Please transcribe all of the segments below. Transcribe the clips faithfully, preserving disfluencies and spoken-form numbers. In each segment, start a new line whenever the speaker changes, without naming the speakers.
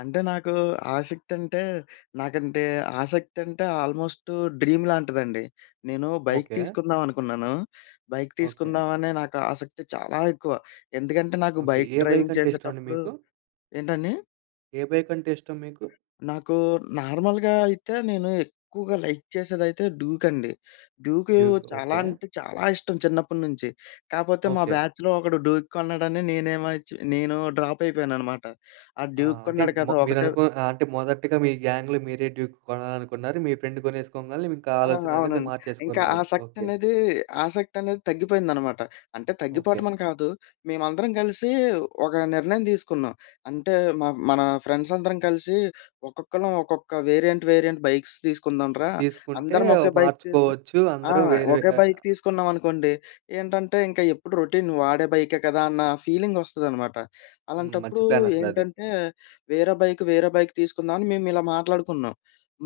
అంటే నాకు ఆసక్తంటే, నాకంటే ఆసక్తంటే, ఆల్మోస్టు డ్రీమ్ లాంటిదండి. నేను బైక్
ఓకే.
తీసుకుందామనుకున్నాను. Bike
okay.
తీసుకుందాం అనే నాకు ఆసక్తి చాలా ఎక్కువ. ఎందుకంటే, నాకు
ఓకే.
బైక్
ఏ
డ్రైవింగ్
బైకంటే ఇష్టమండి
చేసేటప్పుడు
మీకు?
ఏంటండి?
ఏ బైకంటే ఇష్టం మీకు?
నాకు నార్మల్‌గా అయితే, నేను ఎక్కువగా లైక్ చేసేదైతే డ్యూక్ అండి. Duke,
Duke.
చాలా
ఓకే.
అంటే చాలా ఇష్టం చిన్నప్పటి నుంచి. కాపోతే మా
ఓకే.
బ్యాచ్‌లో ఒకడు డ్యూక్ కొన్నాడని నేనేమోచ్చి నేను డ్రాప్ అయిపోయాను అనమాట. ఆడు
ఆ!
డ్యూక్
అంటే,
కొన్నాడు
మ
కదా ఒకటే
మీరనుకు ఆహ్, అంటే మొదటిగా మీ గ్యాంగ్‌లో మీరే డ్యూక్ కొనాలనుకున్నారు. మీ ఫ్రెండ్ కొనేసుకోంగాలే ఇంకా
ఆ!
ఆలోచన అనేది
అవునండి. ఇంకా
మార్చేసుకున్నారు. ఓకే.
ఆసక్తనేది, ఆసక్తి అనేది తగ్గిపోయిందనమాట. అంటే
ఓకే.
తగ్గిపోటమని కాదు మేమందరం గలిసి, ఒక నిర్ణయం దీసుకున్నాం అంటే, మ మన ఫ్రెండ్సందరం కలిసి ఒక్కొక్కళ్ళం ఒక్కొక్క వేరియంట్, వేరియంట్ బైక్స్ తీసుకుందాంరా
తీసుకుంటే
అందరం ఒకే బైక్ తీసు
మార్చుకోవచ్చు
ఆ!
అందరూ వేరు వే
ఒకే
ఆ
బైక్ తీసుకున్నామనుకోండి ఏంటంటే, ఇంకా ఎప్పుడు రొటీన్ వాడే బైకే కదా అన్న ఫీలింగ్ ఒస్తదనమాట.
హ్మ్. మంచి
అలాంటప్పుడు
ప్లానసల అది.
ఏంటంటే, వేరే బైక్ వేరే బైక్ తీసుకుందాం అని మేము ఇలా మాట్లాడుకున్నాం.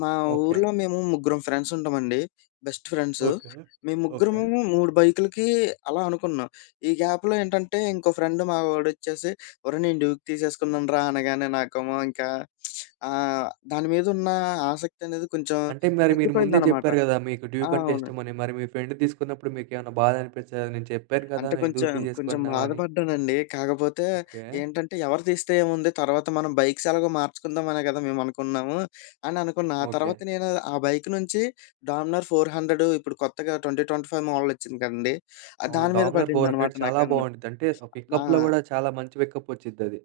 మా
ఓకే.
ఊరిలో మేము ముగ్గురం ఫ్రెండ్స్ ఉంటామండి. Best friends,
okay.
మేము
ఓకే.
ముగ్గురము, మూడు బైకులు‌కి అలా అనుకున్నాం. ఈ గ్యాప్‌లో ఏంటంటే, ఇంకో ఫ్రెండ్ మా వాడొచ్చేసి ఒరేయ్! నేను డ్యూక్ తీసేసుకున్నానురా అనగానే నాకేమో ఇంకా ఆహ్, దాని మీదున్న ఆసక్తి అనేది కొంచెం
అంటే మరి మీరు ముందే
తగ్గిపోయిందనమాట.
జెప్పారు గదా, మీకు డ్యూక్ అంటే
అవును.
ఇష్టమని, మరి మీ ఫ్రెండ్ తీసుకున్నప్పుడు మీకేమన్నా బాధ అనిపిచ్చలేదా "నేను చెప్పాను గదా!
అంటే
ఎందుకు
కొంచెం, కొంచెం
తీసేసుకున్నావని?"
బాధపడ్డానండి. కాకపోతే
ఓకే.
ఏంటంటే, ఎవరు తీస్తే ఏముంది, తర్వాత మనం బైక్స్ ఎలాగో మార్చుకుందాం అనే గదా మేము అనుకున్నాము అని అనుకున్నా. ఆ తర్వాత
ఓకే.
నేను ఆ బైక్ నుంచి డామినర్ ఫోర్ హండ్రెడు ఇప్పుడు కొత్తగా ట్వంటీ ట్వంటీ ఫైవ్ మోడలొచ్చింది కదండీ ఆహ్,
అవును.
దాని మీద
డామినర్ ఫోర్
పడిందనమాట
హండ్రెడ్
నా
చాలా
కన్ను.
బావుండిద్ది అంటే, ఆ పికప్‌లో
ఆ!
గూడా చాలా మంచి పికప్ ఒచ్చుద్దది.